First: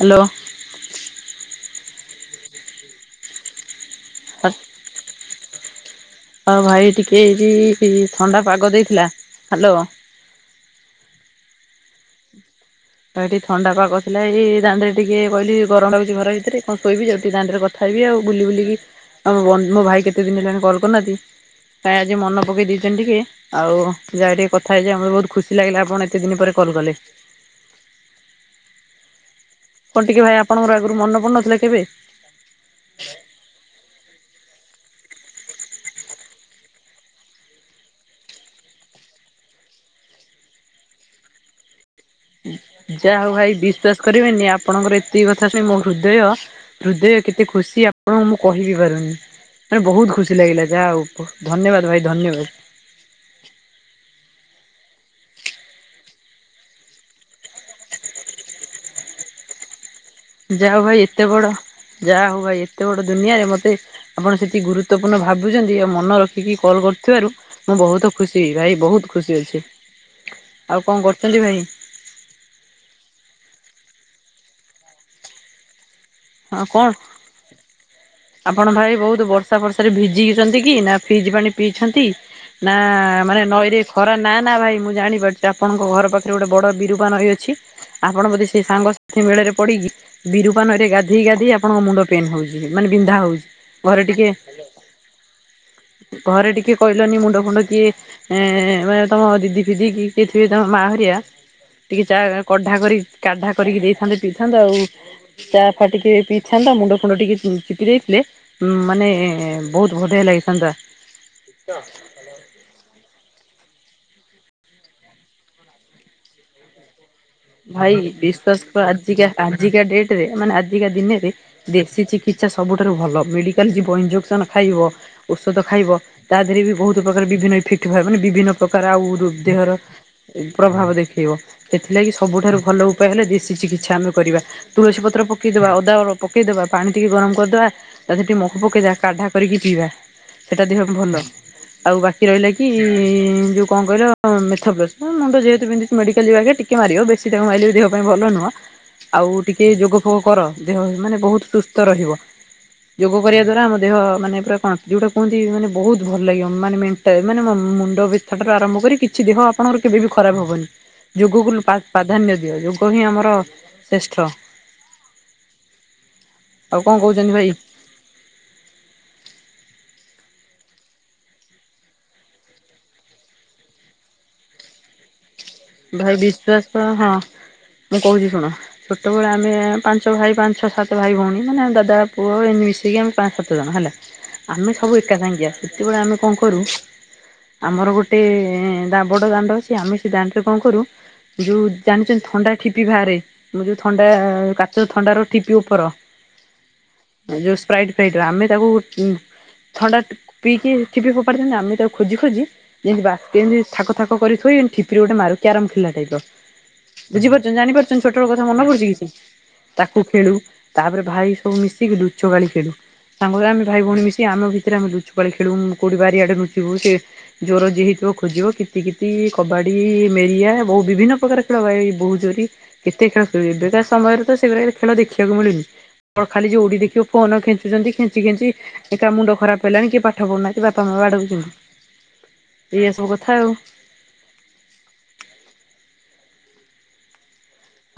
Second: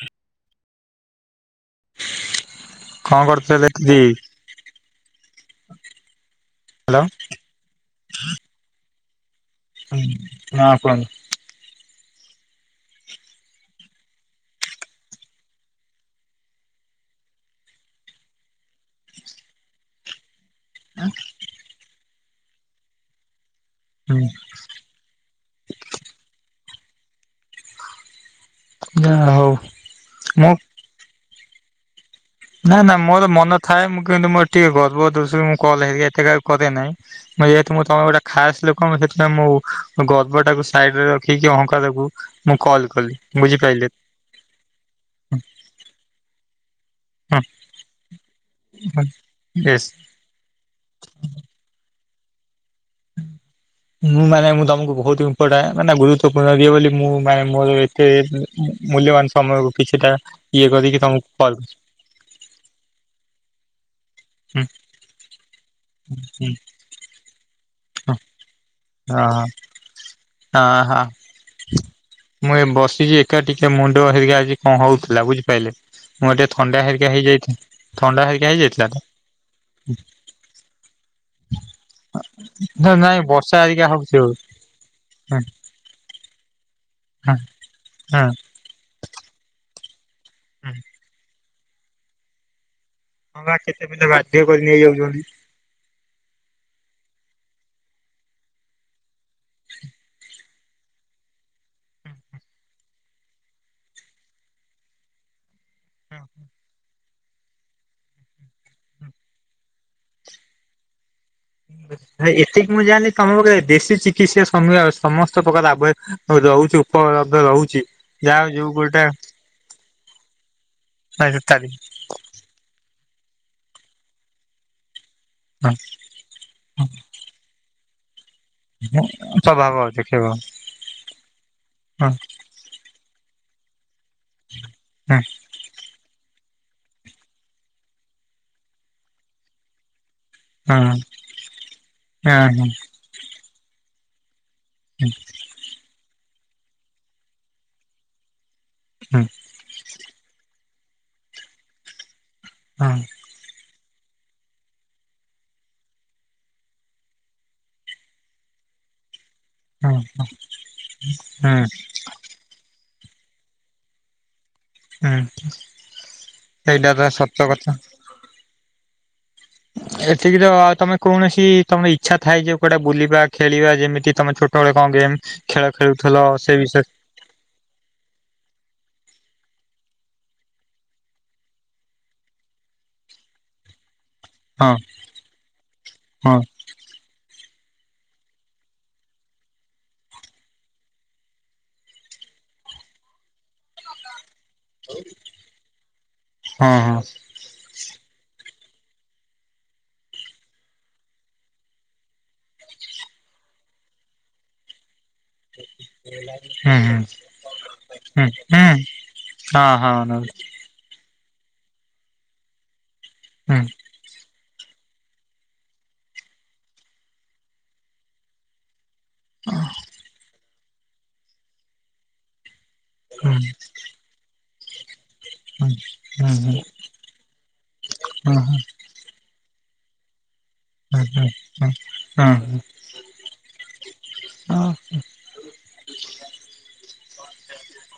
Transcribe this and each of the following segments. Hello. କଣ କରୁଥିଲେ ଦିଦି? [unintelligible] ହଁ ଭାଇ ହ୍ୟାଲୋ। ଟିକେ ଥଣ୍ଡା ପାଗ ଦେଇଥିଲା, ହାଲୋ। ହୁଁ, ହଁ କୁହନ୍ତୁ? ହଁ, ଏଠି ଥଣ୍ଡା ପାଗ ଥିଲା ଏଇ ଦାଣ୍ଡରେ ଟିକେ କହିଲି, ଗରମ ଲାଗୁଚି ଘର ଭିତରେ, କଣ ଶୋଇବି? ଯାଉଚି ଟିକେ ଦାଣ୍ଡରେ ଖାଇବି ଆଉ ବୁଲି ବୁଲିକି, ଆ ମୋ ଭାଇ କେତେ ଦିନ ହେଲାଣି କଲ୍ କରୁନାହାନ୍ତି। କାଇଁ ଆଜି ମନେ ପକେଇ ଦେଇଚନ୍ତି ଟିକେ, ଆଉ, ହୁଁ ଯାଏ ଟିକେ କଥା ହେଇଯାଏ, ଆମର ବହୁତ ଖୁସି। ଖୁସି ଲାଗିଲା, ଆପଣ ଏତେ ଦିନ ପରେ କଲ୍ କଲେ। ଯାହା ହଉ। କଣ ଟିକେ ଭାଇ ମୁଁ ଆପଣଙ୍କର ଆଗରୁ ମନେ ପଡୁନଥିଲା କେବେ? ନାଁ ନାଁ, ମୋର ମନ ଥାଏ, ମୁଁ କିନ୍ତୁ ମୋର ଟିକେ ଗର୍ବ ଦୋଷ ରୁ ମୁଁ କଲ୍ ହେଇକା ଏତେ କରେ ନାହିଁ। ଯେହେତୁ ମୁଁ ତମେ ଗୋଟେ ଖାସ୍ ଲୋକ, ସେଥିପାଇଁ ମୁଁ ଗର୍ବ ଟାକୁ ସାଇଡ୍ ରେ ରଖିକି ଅହଙ୍କାର କୁ ମୁଁ କଲ୍ ଯାହା କଲି, ହଉ ଭାଇ ବିଶ୍ଵାସ ବୁଝିପାଇଲେ? କରିବେନି, ଆପଣଙ୍କର ଏତିକି କଥା ଶୁଣି ମୋ ହୃଦୟ ହୃଦୟ କେତେ ଖୁସି, ଆପଣଙ୍କୁ ମୁଁ କହିବି ପାରୁନି, ମାନେ ୟେସ୍। ବହୁତ ଖୁସି। ଖୁସି ଲାଗିଲା, ଯାହା ହଉ, ଧନ୍ୟବାଦ ଭାଇ ଧନ୍ୟବାଦ। ମୁଁ ମାନେ, ମୁଁ ତମକୁ ବହୁତ ଇପୋର୍ଟାଣ୍ଟ, ମାନେ ଗୁରୁତ୍ୱପୂର୍ଣ୍ଣ ଦିଏ ବୋଲି ମୁଁ ମାନେ ମୋର ସେ ମୂଲ୍ୟବାନ ସମୟକୁ କିିଛିଟା ଯାହା ହେଉ ଭାଇ ଏତେ ବଡ଼, ଯାହା ହଉ ଭାଇ, ଏତେ ବଡ଼ ଦୁନିଆରେ ମତେ ଆପଣ ହଁ ସେତିକି ଗୁରୁତ୍ୱପୂର୍ଣ୍ଣ ଭାବୁଚନ୍ତି, ଆଉ ମନେ ରଖିକି କଲ୍ କରୁଥିବାରୁ ମୁଁ ବହୁତ ଖୁସି, ଭାଇ ବହୁତ ହଁ ଖୁସି ଅଛି। ହଁ ଆଉ ହଁ କଣ କରୁଛନ୍ତି ଭାଇ? ମୁଁ ଏଇ ବସିଚି ଏକା, ଟିକେ ମୁଣ୍ଡ ହେରିକା ଆଜି କଣ ହଉଥିଲା? ବୁଝିପାଇଲେ? ମୁଁ ଟିକେ ହଁ କଣ ଥଣ୍ଡା ହେରିକା ହେଇଯାଇଚି। ଆପଣ ଭାଇ ବହୁତ ବର୍ଷା ଫର୍ଷାରେ ଭିଜିଚନ୍ତି କି? ନା ଫ୍ରିଜ୍ ପାଣି ପିଇଛନ୍ତି। ନା ତ ନାଇଁ ମାନେ ବର୍ଷା ନଈରେ ହେରିକା ଖରା, ହଉଛି ଆଉ। ନାଁ ନାଁ ଭାଇ ମୁଁ ଜାଣି ହୁଁ ପାରୁଚି। ଆପଣଙ୍କ ଘର ପାଖରେ ଗୋଟେ ବଡ଼ ବିରୁପା ନଇ ହୁଁ ଅଛି, ଆପଣ ହୁଁ ବୋଧେ ସେଇ ସାଙ୍ଗସାଥି ମେଳରେ ପଡ଼ିକି ବିରୁପା ନଇରେ ଗାଧେଇ ଗାଧେଇ, ଆପଣଙ୍କ ମୁଣ୍ଡ ପେନ୍ ହେଉଚି। ମାନେ ବିନ୍ଧା ହେଉଚି। ହଁ ବା କେତେ ଘରେ ପିଲା ଟିକେ ବାଧ୍ୟ କରି ନେଇଯାଉଛନ୍ତି। ଘରେ ଟିକେ କହିଲନି ମୁଣ୍ଡ ଫୁଣ୍ଡ କିଏ, ଏ ମେ ତମ ଦିଦି ଫିଦି କି କିଏ ଏ ତାଙ୍କ ମା ହେରିକା, ଟିକେ ଚା କାଢ଼ା କରି, କାଢ଼ା କରିକି ଦେଇଥାନ୍ତେ, ପିଇଥାନ୍ତ ଆଉ। ଚା ଫା ଟିକେ ପିଇଥାନ୍ତ, ମୁଣ୍ଡ ଫୁଣ୍ଡ ଟିକେ ପିଇ ଦେଇଥିଲେ, ମାନେ ବହୁତ ବଢ଼ିଆ ଲାଗିଥାନ୍ତା। ଭାଇ, ଏତିକି ମୁଁ ଜାଣିଲି, ତମକୁ ଦେଶୀ ଚିକିତ୍ସା ସମ ସମସ୍ତ ପ୍ରକାର ଲାଭ ରହୁଚି, ଉପଲବ୍ଧ ରହୁଚି, ଭାଇ ଯାହାଉ ବିଶ୍ୱାସ ଯୋଉ କର ଗୋଟା ଆଜିକା ଆଜିକା ଡେଟ ରେ, ମାନେ ଆଜିକା ଦିନରେ, ଦେଶୀ ଚିକି ଚିକିତ୍ସା ସବୁଠାରୁ ଭଲ। ମେଡ଼ିକାଲ ଯିବ, ଇଞ୍ଜେକ୍ସନ୍ ଖାଇବ, ଔଷଧ ଖାଇବ। ତା ଦେହରେ ବି ବହୁତ ପ୍ରକାର ବିଭିନ୍ନ ଇଫେକ୍ଟ ହୁଏ, ମାନେ ବିଭିନ୍ନ ପ୍ରକାର ଆଉ, ଦେହର ସ୍ୱଭାବ ଦେଖେଇବ। ପ୍ରଭାବ ଦେଖେଇବ, ସେଥି ଲାଗି ହଁ ସବୁଠାରୁ ଭଲ ଉପାୟ ହେଲେ, ଦେଶୀ ଚିକିତ୍ସା ଆମେ କରିବା, ତୁଳସୀ ପତ୍ର ହଁ ପକେଇଦବା, ଅଦା ପକେଇଦବା, ପାଣି ଟିକେ ଗରମ କରିଦବା, ତା ଦିହରେ ଟିକେ ମହୁ ପକେଇ ଦବା, କାଢା କରିକି ପିଇବା। ସେଟା ଦେହ ହଁ ପାଇଁ ଭଲ, ଆଉ ବାକି ରହିଲା ହଁ କି ହଁ ଯୋଉ କଣ କହିଲ, ମେଥପ୍ଲସ? ଉଁ ହଁ ମୁଣ୍ଡ ଯେହେତୁ ବିନ୍ଧୁଚି, ମେଡିକାଲ ଯିବା ଆଗ ଟିକେ ମାରିବ, ବେଶୀ ତାକୁ ମାରିଲେ ବି ଦେହ ପାଇଁ ଭଲ ନୁହଁ। ହଁ ଆଉ ଟିକେ ଯୋଗ ଫୋଗ କର, ଦେହ ମାନେ ବହୁତ ସୁସ୍ଥ ରହିବ। ଯୋଗ କରିବା ଦ୍ଵାରା ଆମ ଦେହ, ମାନେ ପୁରା କଣ ଯଉଟା କୁହନ୍ତି ମାନେ ବହୁତ ଭଲ ଲାଗିବ, ମାନେ ମେଣ୍ଟ ମାନେ ମୁଣ୍ଡ ତାଠାରୁ ଆରମ୍ଭ କରି, କିଛି ଦେହ ଆପଣଙ୍କର ହଁ। ହୁଁ କେବେ ବିି ଖରାପ ହବନି, ଯୋଗକୁ ପ୍ରାଧାନ୍ୟ ଦିଅ, ଯୋଗ ହିଁ ଆମର ଶ୍ରେଷ୍ଠ। ହୁଁ ହୁଁ ଆଉ କଣ ଏଇଟା ବା କହୁଛନ୍ତି ଭାଇ ସତ କଥା। ହଁ [inaudible] ଏଠିକି ତ ଆଉ ତମେ କୌଣସି ତମେ ଇଚ୍ଛା ଥାଏ ଯେ କୁଆଡେ ବୁଲିବା ଖେଳିବା ଯେମିତି ତମେ ଛୋଟବେଳେ କଁ ଗେମ୍। ଖେଳ ଭାଇ ଖେଳୁଥିଲ ସେ ବିଶ୍ଵାସ ବିଷୟରେ। ହଁ। ମୁଁ କହୁଛି ଶୁଣ। ଛୋଟବେଳେ ଆମେ ପାଞ୍ଚ ଭାଇ ପାଞ୍ଚ ଛ ସାତ ଭାଇ ଭଉଣୀ ମାନେ ଦାଦା ପୁଅ ଏମିତି ମିଶିକି ଆମେ ପାଞ୍ଚ ସାତ ଜଣ ହେଲା। [inaudible] ଆମେ ସବୁ ଏକା ସାଙ୍ଗିଆ ସେତେବେଳେ ଆମେ କଣ ହଁ କରୁ। ଆମର ଗୋଟେ ଦା ବଡ ଦାଣ୍ଡ ଅଛି ଆମେ ସେ ଦାଣ୍ଡ ରେ କଁ କରୁ ଯୋଉ ଜାଣିଛନ୍ତି ଥଣ୍ଡା ଠିପି ବାହାରେ ଆମେ ଯୋଉ ଥଣ୍ଡା। କାଚ ଥଣ୍ଡାର ଠିପି ଉପର ହଁ ହଁ ଯୋଉ ସ୍ପ୍ରାଇଟ ଫ୍ରାଇଟ୍ ର ଆମେ ତାକୁ ଉଁ। ଥଣ୍ଡା। ପିଇକି ଠିପି ଫପାଡି ଦିଅନ୍ତି ଆମେ ତାକୁ ଖୋଜି ଖୋଜି ଯେମିତି ବା ଏମିତି ଥାକ ଥାକ କରିଥୋଇ ଏମ ସେଠି ଗୋଟେ ମାରୁ କ୍ୟାରମ୍ ଖେଳିଲା ଟାଇପ୍ ର ହୁଁ ବୁଝିପାରୁଚନ୍ତି ଜାଣିପାରୁଚନ୍ତି ହୁଁ ଛୋଟବେଳ କଥା ହୁଁ ମନ ପଡୁଛି କିଛି। ହଁ ହଁ ତାକୁ ହଁ। ଖେଳୁ ତାପରେ ଭାଇ ସବୁ ମିଶିକି ଲୁଚକାଳି ଖେଳୁ ସାଙ୍ଗ ହେଇ ହୁଁ ଆମେ ଭାଇ ଭଉଣୀ ମିଶି ଆମ ଭିତରେ ଆମେ ଲୁଚୁ। କାଳି ଖେଳୁ କୋଉଠି ବାରିଆଡେ ଲୁଚିବୁ ସେ ଜୋର ଯିଏ ହେଇଥିବ ଖୋଜିବ କିତି କିତି କ କବାଡ଼ି ମେରିଆ ବହୁ ବିଭିନ୍ନ ପ୍ରକାର ଖେଳ ଭାଇ ବୋହୁ ଚୋରି କେତେ ଖେଳ ହୁଁ ଖେଳୁ ‌ଏବେକା। ସମୟରେ ତ ସେଗୁରା ଖେଳ ଦେଖିବାକୁ ହୁଁ। ମିଳୁନି ହୁଁ ଖାଲି ହୁଁ ଯୋଉଠି ଦେଖିବ ଫୋନ ଖେଞ୍ଚୁଛନ୍ତି ଖେଞ୍ଚି ହୁଁ ଖେଞ୍ଚି। ହୁଁ ଏ କା ମୁଣ୍ଡ ଖରାପ ହେଲାଣି କି ପାଠ ପଢୁନାନ୍ତି ବାପା ମା ହୁଁ ହୁଁ ହୁଁ ହୁଁ ହୁଁ ବାଡଉଚନ୍ତି ଏଇଆ ସବୁ କଥା ଆଉ। ଅ ହଁ।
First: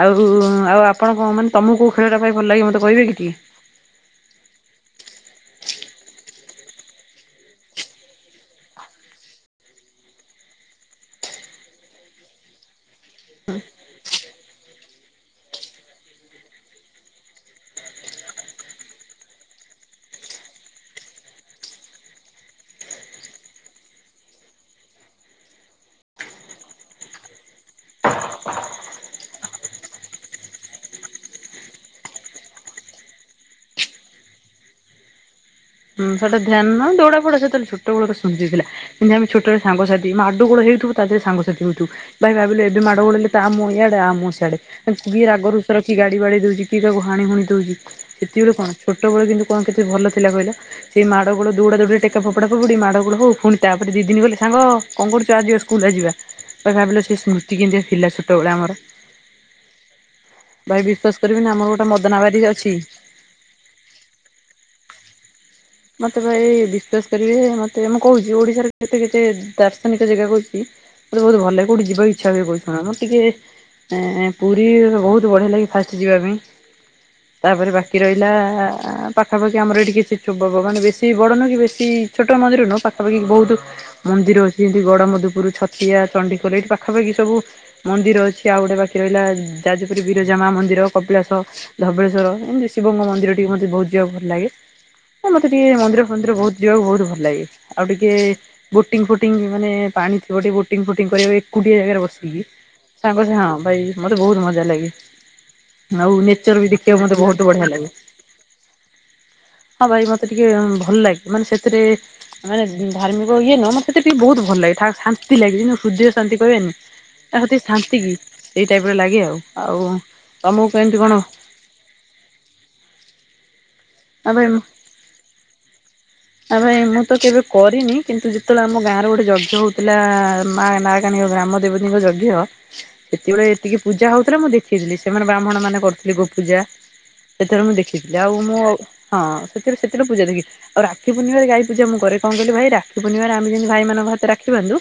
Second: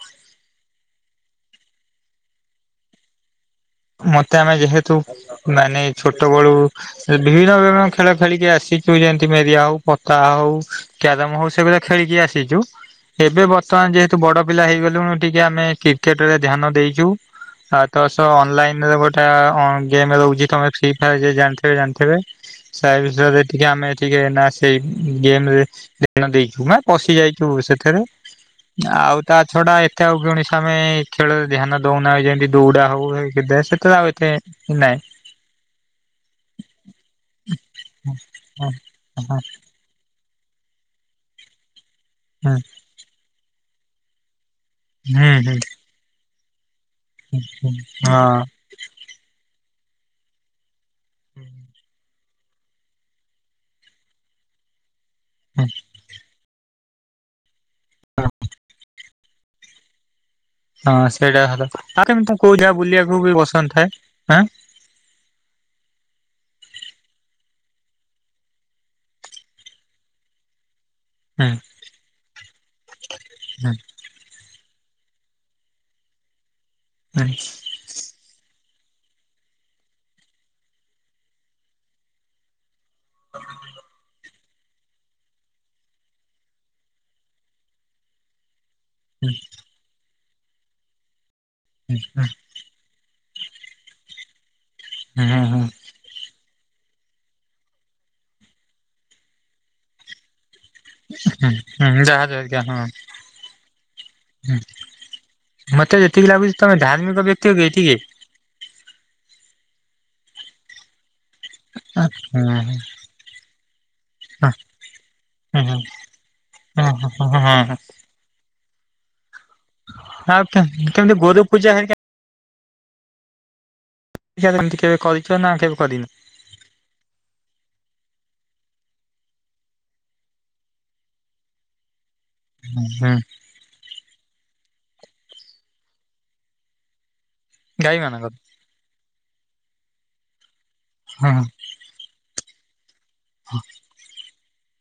ଆଉ ଆଉ ଆପଣ କଁ ମାନେ ତମକୁ କୋଉ ଖେଳଟା ଭାଇ ଭଲ ଲାଗେ ମୋତେ କହିବେ କି ଟିକେ। ମତେ ଆମେ ଯେହେତୁ ମାନେ ଛୋଟବେଳୁ। ବିଭିନ୍ନ ଜନକ ଖେଳ ଖେଳିକି ଆସିଛୁ ଯେମିତି ମେରିଆ ହଉ ପତା ହଉ। କ୍ୟାରମ ହଉ ସେଇ ଭଳିଆ ଖେଳିକି ଆସିଛୁ ଏବେ ବର୍ତ୍ତମାନ ଯେହେତୁ ବଡ ପିଲା ହେଇଗଲୁଣୁ। ଟିକେ ଆମେ କ୍ରିକେଟ ରେ ଧ୍ୟାନ ଦେଇଛୁ ଆ‌ ତ ସ। ଅନଲାଇନ ରେ ଗୋଟା ଅଁ ଗେମ୍ ରହୁଛି ତମେ ଫ୍ରି ଫାୟର ଯଦି ଜାଣିଥିବେ ଜାଣିଥିବେ। ସେ ବିଷୟରେ ଟିକେ ଆମେ ଟିକେ ନା ସେଇ ଗେମ ରେ। ଧ୍ୟାନ ଦେଇଛୁ ମାନେ ପଶି ଯାଇଛୁ ସେଥେରେ। ଆଉ ତା ଛଡା ଏତେ ଆଉ କୌଣସି ଆମେ ଖେଳରେ ଧ୍ୟାନ ଦଉନା ଯେମିତି ଦୌଡା ହଉ। ବିଧା ସେଥେରେ ଆଉ ଏତେ ନାଇଁ। ହୁଁ ସେଟା ଧ୍ୟାନ ନୁହଁ ଦୌଡା ଫୌଡା ସେତେବେଳେ ଛୋଟ ବେଳର ସୁଜି ଥିଲା ହଁ ଯେମିତି ଆମେ ହଁ ଛୋଟ ବେଳେ। ସାଙ୍ଗସାଥି ମାଡ଼ ଗୋଳ ହେଇଥିବୁ ତା ଦେହରେ ସାଙ୍ଗସାଥି ହଉଥିବୁ ଭାଇ ହୁଁ ଭାବିଲେ ଏବେ ମାଡ଼ ଗୋଳ ହେଲେ। ତା ମୁହଁ ଇଆଡେ ଆ ମୁଁହ ସିଆଡେ କି ହୁଁ ରାଗରୁସା ରଖି ଗାଡି ବାଡେଇ ଦଉଛି। କିଏ କାହାକୁ ହାଣି ହୁଣି ହୁଁ ହୁଁ ଦଉଛି ସେତିି ବେଳେ କଣ ଛୋଟ ବେଳେ କିନ୍ତୁ କଣ କେତେ ଭଲ ଥିଲା କହିଲ। ସେଇ ମାଡ଼ ଗୋଳ ଦୌଉଡା ଦଉଡି ରେ ଟେକା ଫୋପଡା ଫୋପଡି ମାଡ଼ ଗୋଳ ହଉ ପୁଣି ତାପରେ ଦି ଦିନ ଗଲେ ସାଙ୍ଗ କଣ କରୁ ଚୁ ଆ‌ ଯିବା ହଁ। ସ୍କୁଲ ଆ ଯିବା ତ ଭାବିଲ ସେଇ ସ୍ମୃତି କେମିତିକା ଥିଲା ଛୋଟବେଳେ ଆମର। ଭାଇ ହଁ ବିଶ୍ୱାସ ସେଇଟା କରିବେନି ଆମର ସତ ଗୋଟେ ଆଉ ମଦନାବାରି କେମିତି କୋଉ ଅଛି ଯାଗା ବୁଲିବାକୁ ବି ପସନ୍ଦ ଥାଏ ଆଁ। [inaudible] ମତେ ଭାଇ ବିଶ୍ଵାସ କରିବେ ମତେ ମୁଁ କହୁଛି ଓଡିଶାର କେତେ କେତେ ଦାର୍ଶନିକ ଜାଗା କହୁଛି। ମତେ ବହୁତ ଭଲ ହୁଁ ଲାଗେ କୋଉଠି ଯିବା କୁ ଇଛା ହୁଏ କହୁଚି ଶୁଣ ମୁଁ ଟିକେ। ହୁଁ ଏଁ ପୁରୀ ବହୁତ ବଢିଆ ଲାଗେ ଫାଷ୍ଟ ଯିବା ପାଇଁ। ହୁଁ ତାପରେ ବାକି ରହିଲା ପାଖାପାଖି ଆମର ଏଇଠି କିଛି। ଛୁବବ ମାନେ ବେଶୀ ବଡ଼ ନୁହଁ କି ବେଶୀ ଛୋଟ ମନ୍ଦିର ନୁହଁ ପାଖାପାଖି ବହୁତ ମନ୍ଦିର ଅ ଯେମତି ଗଡ ମଧୁପୁର ଛତିଆ ଚଣ୍ଡିିଖୋଲ ଏଇଠି ପାଖାପଖି ସବୁ ମନ୍ଦିର ଅଛି ଆଉ ଗୋଟେ ବା ରହିଲା ଯାଜପୁରି ବିରଜାମା ମନ୍ଦିର କପିଳାସ ହୁଁ ଧବଳେଶ୍ୱର ଏମିତି ଶିବ ଙ୍କ ମନ୍ଦିର ଟିକେ ମୋତେ ବହୁତ ଯିବାକୁ ଭଲ ଲାଗେ ଆ ହୁଁ ମତେ ହୁଁ। ଟିକେ ମନ୍ଦିର ଫନ୍ଦିର ବହୁତ ଯିବାକୁ ବହୁତ ଭଲ ଲାଗେ ଆଉ ଟିକେ ବୋଟିଂ ଫୋଟିଂ ମାନେ ପାଣି ଥିବ ଟିକେ ବୋ ଫୁଟିଙ୍ଗ ଫୁଟିଙ୍ଗ କରିବା ହୁଁ ଏକୁଟିଏ ହୁଁ ଜାଗାରେ ଯାହା ବସିକି ଯାହା ହଁ ସାଙ୍ଗସହ ହଁ ଭାଇ ମତେ ବହୁତ ହୁଁ ମଜା ଲାଗେ। ମତେ ଆଉ ଯେତିକି ଲାଗୁଛି ନେଚର ବି ତମେ ଦେଖିବାକୁ ଧାର୍ମିକ ମତେ ବ୍ୟକ୍ତି ବହୁତ କି ବଢିଆ ଲାଗେ। ଟିକେ ହଁ ଭାଇ ମତେ ଟିକେ ଭଲଲାଗେ ମାନେ ସେଥିରେ ହୁଁ ହୁଁ ମାନେ ଧାର୍ମିକ ଇଏ ନୁହ ମ ସେଠି ଟିକେ ବହୁତ ହୁଁ ଭଲ ଲାଗେ ଠା ଶାନ୍ତି ଲାଗେ ଯେ ହୃଦୟ ଶାନ୍ତି ପାଇବ ହଁ ଏମିତି ତ ହଁ ଶାନ୍ତି। ଏଇ ଟାଇପର ଲାଗେ ଆଉ ଆଉ ଆଉ ତମକୁ କେମିତି କଣ? ଗୋରୁ ପୂଜା ହେରିକା ଆ [unintelligible] କରିଛ ନା କେବେ କରିନ? ଆ ଭାଇ ମୁଁ ତ କେବେ କରିନି କିନ୍ତୁ ଯେତେବେଳେ ଆମ ଗାଁ ର ଗୋଟେ ଯଜ୍ଞ ହଉଥିଲା ମା ନା କଣ ଗ୍ରାମ ଦେବତୀଙ୍କ ଯଜ୍ଞ? ହୁଁ ସେତବେଳେ ଏତିକି ପୂଜା ହଉଥିଲା ମୁଁ ଦଦେଖିଥିଲି ସେମାନେ ବ୍ରାହ୍ମଣ ମାନେ କରୁଥିଲେ ଗୋପୂଜା ସେଥିରେ ମୁଁ ଗାଈ ଦେଖିଥିଲି ମାନଙ୍କର ଆଉ ମୁଁ ହଁ ସେଥିରେ ସେଥିରେ ପୂଜା ଦେଖଥିଲି ଆଉ ରାଖି ହଁ ପୂର୍ଣିମାରେ ଗାଇ ପୂଜା ମୁଁ କରେ କଣ କହିଲ ଭାଇ ରାକ୍ଷୀ ପୁର୍ଣିମା ରେ ଆମେ ଯେମିତି ଭାଇମାନଙ୍କ ହାତରେ ରଖି ବାନ୍ଧୁ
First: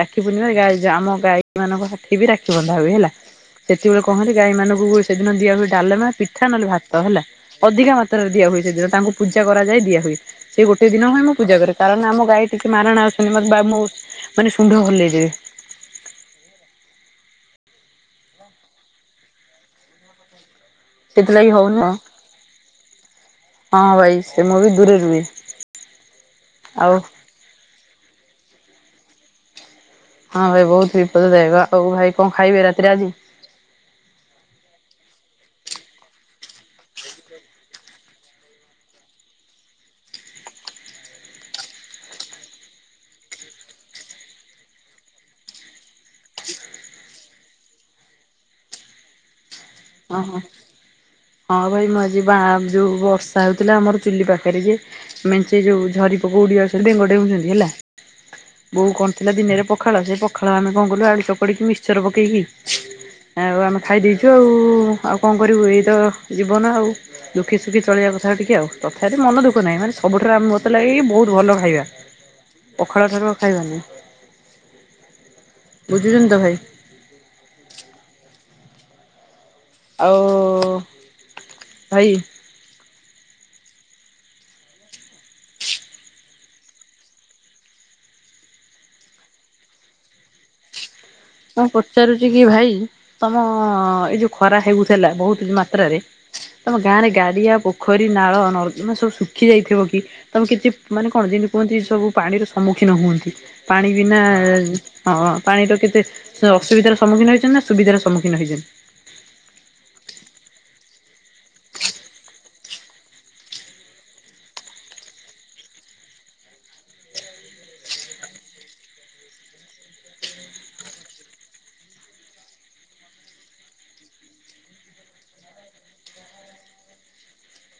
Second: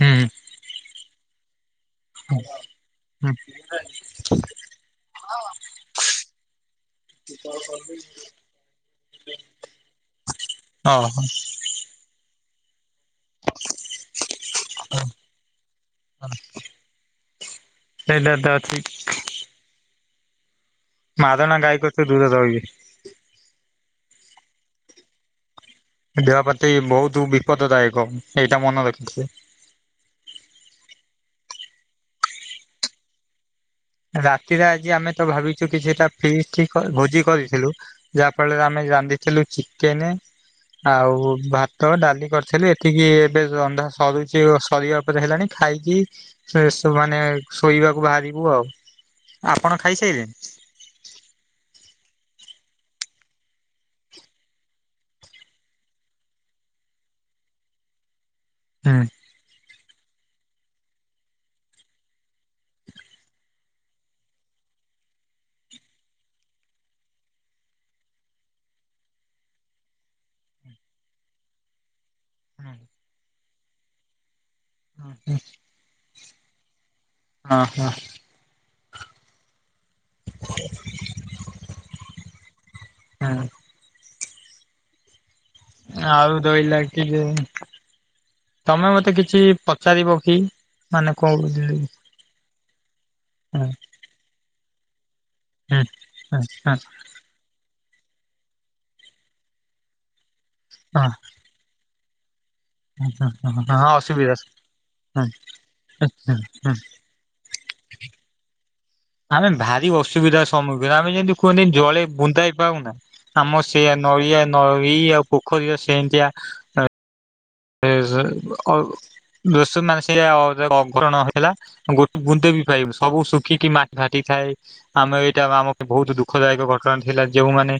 ରାକ୍ଷୀ ପୁର୍ଣ୍ଣିମାରେ ଆମ ଗାଈ ମାନଙ୍କ ହାଠି ବି ରାକ୍ଷୀ ବନ୍ଧା ହୁଏ ହେଲା। ହୁଁ ସେତେବେଳେ କହନ୍ତି ଗାଈ ମାନଙ୍କୁ ସେଦିନ ଦିଆ ହୁଏ ଡାଲମା ପିଠା ନହେଲେ ଭାତ ହେଲା ଅଧିକା ମାତ୍ରାରେ। ଦିଆ ହୁଏ ସେଦିନ ତାଙ୍କୁ ପଜା କରାଯାଏ ଦିଆ ହୁଏ ସେ ଗୋଟେ ଦିନ ଓହୋ ମା ମୁଁ ପୂଜା କରେ କାରଣ ଆମ ଗାଈ ଟିକେ ମାରଣା ଅ [unintelligible] ସୁଣ୍ଢ ହଲେଇ ଦେବେ। [unintelligible] ସେଥିଲାଗି ମାରଣା ଗାଈ ହଉନ ହଁ କତୁରୁ ଦୂରରେ ରହିବେ ଭାଇ ସେ ମୁଁ ବି ଦୂରେ ରୁହେ। ଦେହପାତି ଆଉ ବହୁତ ବିପଦଦାୟକ ଏଇଟା ମନେ ରଖିଥିବେ। ହଁ ଭାଇ ବହୁତ ବିପଦଦାୟକ ଆଉ ଭାଇ କଣ ଖାଇବେ ରାତିରେ ଆଜି? ରାତିରେ ଆଜି ଆମେ ତ ଭାବିଛୁ କିଛିଟା ଫିଷ୍ଟ୍ ଭୋଜି କରିଥିଲୁ। ଯାହା ଫଳରେ ଆମେ ରାନ୍ଧିଥିଲୁ ଚିକେନେ। ଆଉ ଭାତ ଡାଲି କରିଥିଲି ଏତିକି ଏବେ ରନ୍ଧା ସରୁଛି ସରିଆ ଉପରେ ହେଲାଣି ଖାଇକି ମାନେ ଶୋଇବାକୁ ବାହାରିବୁ ଆଉ ଆପଣ ଓ ଖାଇସାଇଲେଣି? ହୋ। ହଁ ଭାଇ ମୁଁ ଆଜି ବା ଯୋଉ ବର୍ଷା ହଉଥିଲା ଆମର ଚୁଲି ପାଖରେ ଯେ ମେଞ୍ଚେ ଯୋଉ ଝରି ପୋକ ଉଡି ଆସୁଛନ୍ତି ବେଙ୍ଗ ଡେଉଛନ୍ତି ହେଲା ବୋଉ ହୁଁ। କ ପିଲା ଦିନରେ ପଖାଳ ସେ ପଖାଳ ଆମେ କଣ କଲୁ ଆଳୁ ଚକଟି ମିକ୍ସଚର ପକେଇକି ଆଉ ଆମେ ଖାଇ ଦେଇଛୁ ଆଉ ଆଉ କଣ କରିବୁ ଏଇତ ଜୀବନ ଆଉ ଦୁଃଖ ସୁଖି ଚଳିବା କଥା ଟିକେ ଆଉ ତଥାପି ମନ ଦୁଃଖ ନାହିଁ ମାନେ ସବୁଠାରୁ ଆମେ ମତେ ଲାଗେ କି ବହୁତ ଭଲ ଖାଇବା। ପଖାଳ ଠାରୁ ଆଉ ଖାଇବାନାଇଁ। ହଁ ହଁ। ବୁଝୁଛନ୍ତି ତ ଭାଇ? ହଁ ହଁ। ଆଉ ଭାଇ କଣ? ଆଳୁ ଦୁଇ ରହିଲା କିଲେ। ତମେ ମତେ କିଛି ପଚାରିବ କି? ମାନେ କଣ ହଁ ବୁଝିଲି ପଚାରୁଛି କି ଭାଇ? ତମ ହୁଁ ଏଇ ଯୋଉ ଖରା ହେଉଥିଲା ବହୁତ ହୁଁ। ମାତ୍ରାରେ ତମ ଗାଁ ରେ ଗାଡିଆ ପୋ ପୋଖରୀ ନାଳ ନର୍ଦମା ସବୁ ଶୁଖି ଯାଇଥିବ କି ତମେ କିଛି ମାନେ କଣ ଯେମିତି କୁହନ୍ତି ସବୁ ପାଣିର ସମ୍ମୁଖିନ ହୁଅନ୍ତି ହଁ ପାଣି ବିନା ଅସୁବିଧା ହୁଁ ହଁ ପାଣିର କେତେ ହୁଁ ହୁଁ ଅସୁବିଧା ସମ୍ମୁଖୀନ ହେଇଛନ୍ତି ନା ସୁବିଧାର ସମୁଖୀନ ହେଇଛନ୍ତି। ଆମେ ଭାରି ଅସୁବିଧାର ସମ୍ମୁଖୀନ ଆମେ ଯେମିତି କୁହନ୍ତିିନ ଜଳେ ବୁନ୍ଦାଏ ପାଉନା। ଆମ ସେଆ ନଇ ଆ ନଇଆଉ ପୋଖରୀର ସେମିତିଆ [unintelligible] ଆଗଣ ହେଲା। ଗୋଟେ ବୁନ୍ଦେ ବି ପାଇବୁ ସବୁ ଶୁଖିକି ମାଟି ଫାଟି ଥାଏ। ଆମେ ଏଇଟା ଆମ ବହୁତ ଦୁଃଖଦାୟକ ଘଟଣା ଥିଲା ଯୋଉମାନେ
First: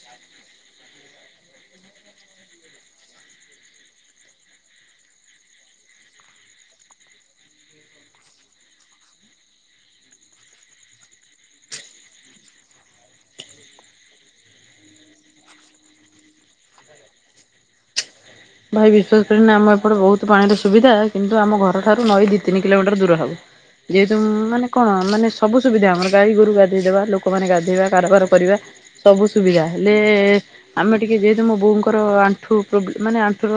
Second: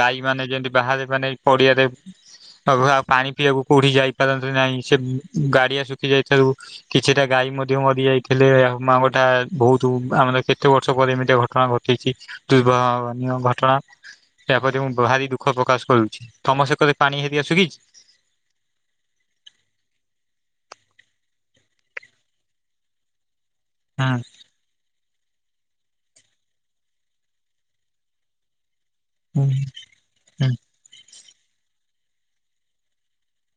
ଗାଈ ମାନେ ଯେମତି ବାହାରେ ମାନେ ପଡିଆରେତ ଘରେ ପାଣି ପିଇବାକୁ କୋଉଠି ଯାଇପାରନ୍ତି ନାହିଁ ସେ ଗାଡିଆ ଶୁଖି ଯାଇଥାଉ। କିଛିଟା ଗାଈ ମଧ୍ୟ ମରି ଯାଇଥିଲେ ମାଙ୍କଟା ବହୁତ ଆମର କେତେ ବର୍ଷ ପରେ ଏମିତି ଘଟଣା ଘଟିଛି ଦୁର୍ଭାବନୀୟ ଘଟଣା। ଏହାପରେ ମୁଁ ଭାରି ଦୁଃଖ ପ୍ରକାଶ କରୁଛି ସମସ୍ତେ କହିଲେ ପାଣି ହେରିଆ ଶୁଖିଛି। ଭାଇ ବିଶ୍ୱାସ କରିବନି ଆମ ଏପଟେ ବହୁତ ପାଣିର ସୁବିଧା କିନ୍ତୁ ଆମ ଘରଠାରୁ ନଈ ଦି ତିନି କିଲୋମିଟର ଦୂର ହବ। ଯେହେତୁମ୍ ମାନେ କଣ ମାନେ ସବୁ ସୁବିଧା ଆମର ଗାଈ ଗୋରୁ ଗାଧେଇଦବା ଲୋକମାନେ ଗାଧୋଇବା କାରବାର କରିବା। ସବୁ ସୁବିଧା ହେଲେ ଆମେ ଟିକିଏ ଯେହେତୁ ମୋ ବୋଉଙ୍କର ଆଣ୍ଠୁ ପ୍ରୋବ୍ଲେ ମାନେ ଆମେ ହଉଥିବ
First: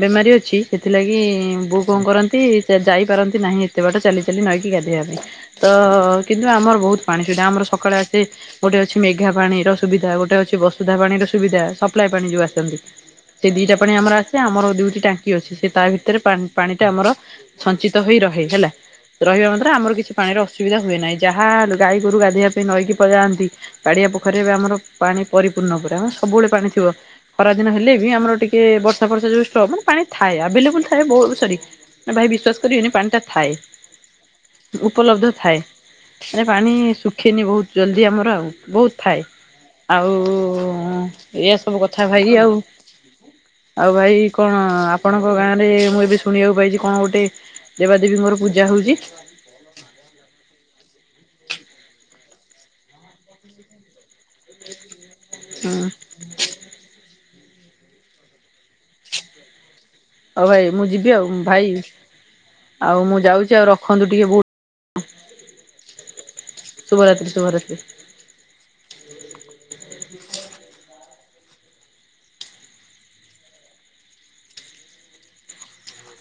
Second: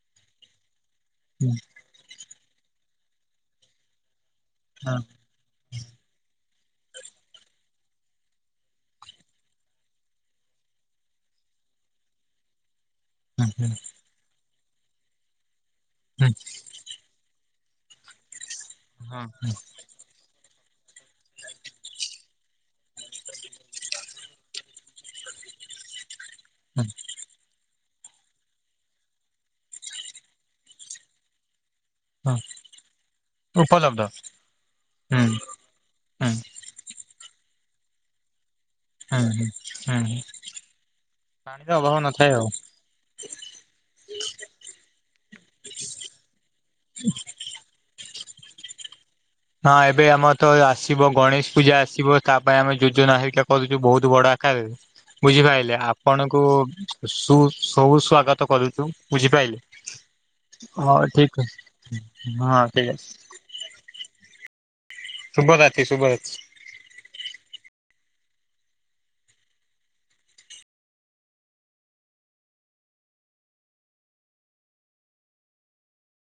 ବେମାରି ଅଛି। କଣ କରନ୍ତି ଯାଇପାରନ୍ତି ନାହିଁ ଏତେ ବାଟ ଚାଲି ଚାଲି ନଈକି ହଁ। ଗାଧୋଇବା ପାଇଁ। ତ କିନ୍ତୁ ଆମର ବହୁତ ପାଣି ସେଟା ଆମର ସକାଳେ ଆସେ। ଗୋଟେ ଅଛି ମେଘା ପାଣିର ସୁବିଧା ଗୋଟେ ଅଛି ବସୁଧା ପାଣିର ସୁବିଧା ସପ୍ଲାଏ ପାଣି ଯୋଉ ଆସନ୍ତି। ସେ ଦିଟା ପାଣି ଆମର ଆସେ ଆମର ଦୁଇଟି ଟାଙ୍କି ଅଛି ସେ ତା ଭିତରେ ପା ପାଣି ଟା ଆମର ସଞ୍ଚିତ ହେଇ ରହେ ହେଲା ରହିବା ମାତ୍ର ଆମର କିଛି ପାଣିର ଅସୁବିଧା ହୁଏ ନାହିଁ ଯାହା ଗାଈ ଗୋରୁ ଗାଧୋଇବା ପାଇଁ ନଈକି ପଳାନ୍ତି। ପାଡିଆ ପୋଖରୀ ବି ଆମର ପାଣି ପରିପୂର୍ଣ୍ଣ ପୁରା ଆମ ସବୁବେଳେ ପାଣି ଥିବ ଖରା ଦିନ ହେଲେ ଆମର ଟିକେ [unintelligible] ଥାଏ ଆବେଲେବୁଲ ଥାଏ। ଭାଇ ହଁ ବିଶ୍ୱାସ କରିବନି ପାଣି ଟା ଥାଏ। ଉପଲବ୍ଧ ହୁଁ ଉପଲବ୍ଧ ଥାଏ ହୁଁ ସେ ପାଣି ଶୁଖେନି ବହୁତ ଜଲଦି ଆମର ଆଉ ବହୁତ ଥାଏ ହୁଁ ହୁଁ ହୁଁ ଆଉ ହୁଁ। ଏଇଆ ପାଣିର ସବୁ ଅଭାବ କଥା ନଥାଏ ଭାଇ ଆଉ ଆଉ ଭାଇ କଣ ଆପଣଙ୍କ ଗାଁ ରେ ମୁଁ ଏବେ ଶୁଣିବାକୁ ପାଇଛି କଣ ଗୋଟେ। ଦେବାଦେବୀଙ୍କର ପୂଜା ହଉଛି। ହଁ ଏବେ ଆମର ତ ଆସିବ ଗଣେଶ ପୂଜା ଆସିବ ତା ପାଇଁ ଆମେ ଯୋଜନା ହେଇିକା କରୁଛୁ ବହୁତ ବଡା ଆକାରରେ ହୁଁ ବୁଝିପାଇଲେ ଆପଣଙ୍କୁ ସୁ ସବୁ ସ୍ଵାଗତ କରୁଛୁ ବୁଝିପାଇଲେ। ହଉ ଭାଇ ମୁଁ ଯିବି ଆଉ ଭାଇ ଅଛି ହଁ ଠିକ ଆଉ ଅଛି ମୁଁ ଯାଉଛି ଆଉ ରଖନ୍ତୁ ଟିକେ ବହୁ ଶୁଭ ରାତି ଶୁଭ ରାଚି। ଶୁଭରାତ୍ରୀ ଶୁଭରାତ୍ରୀ।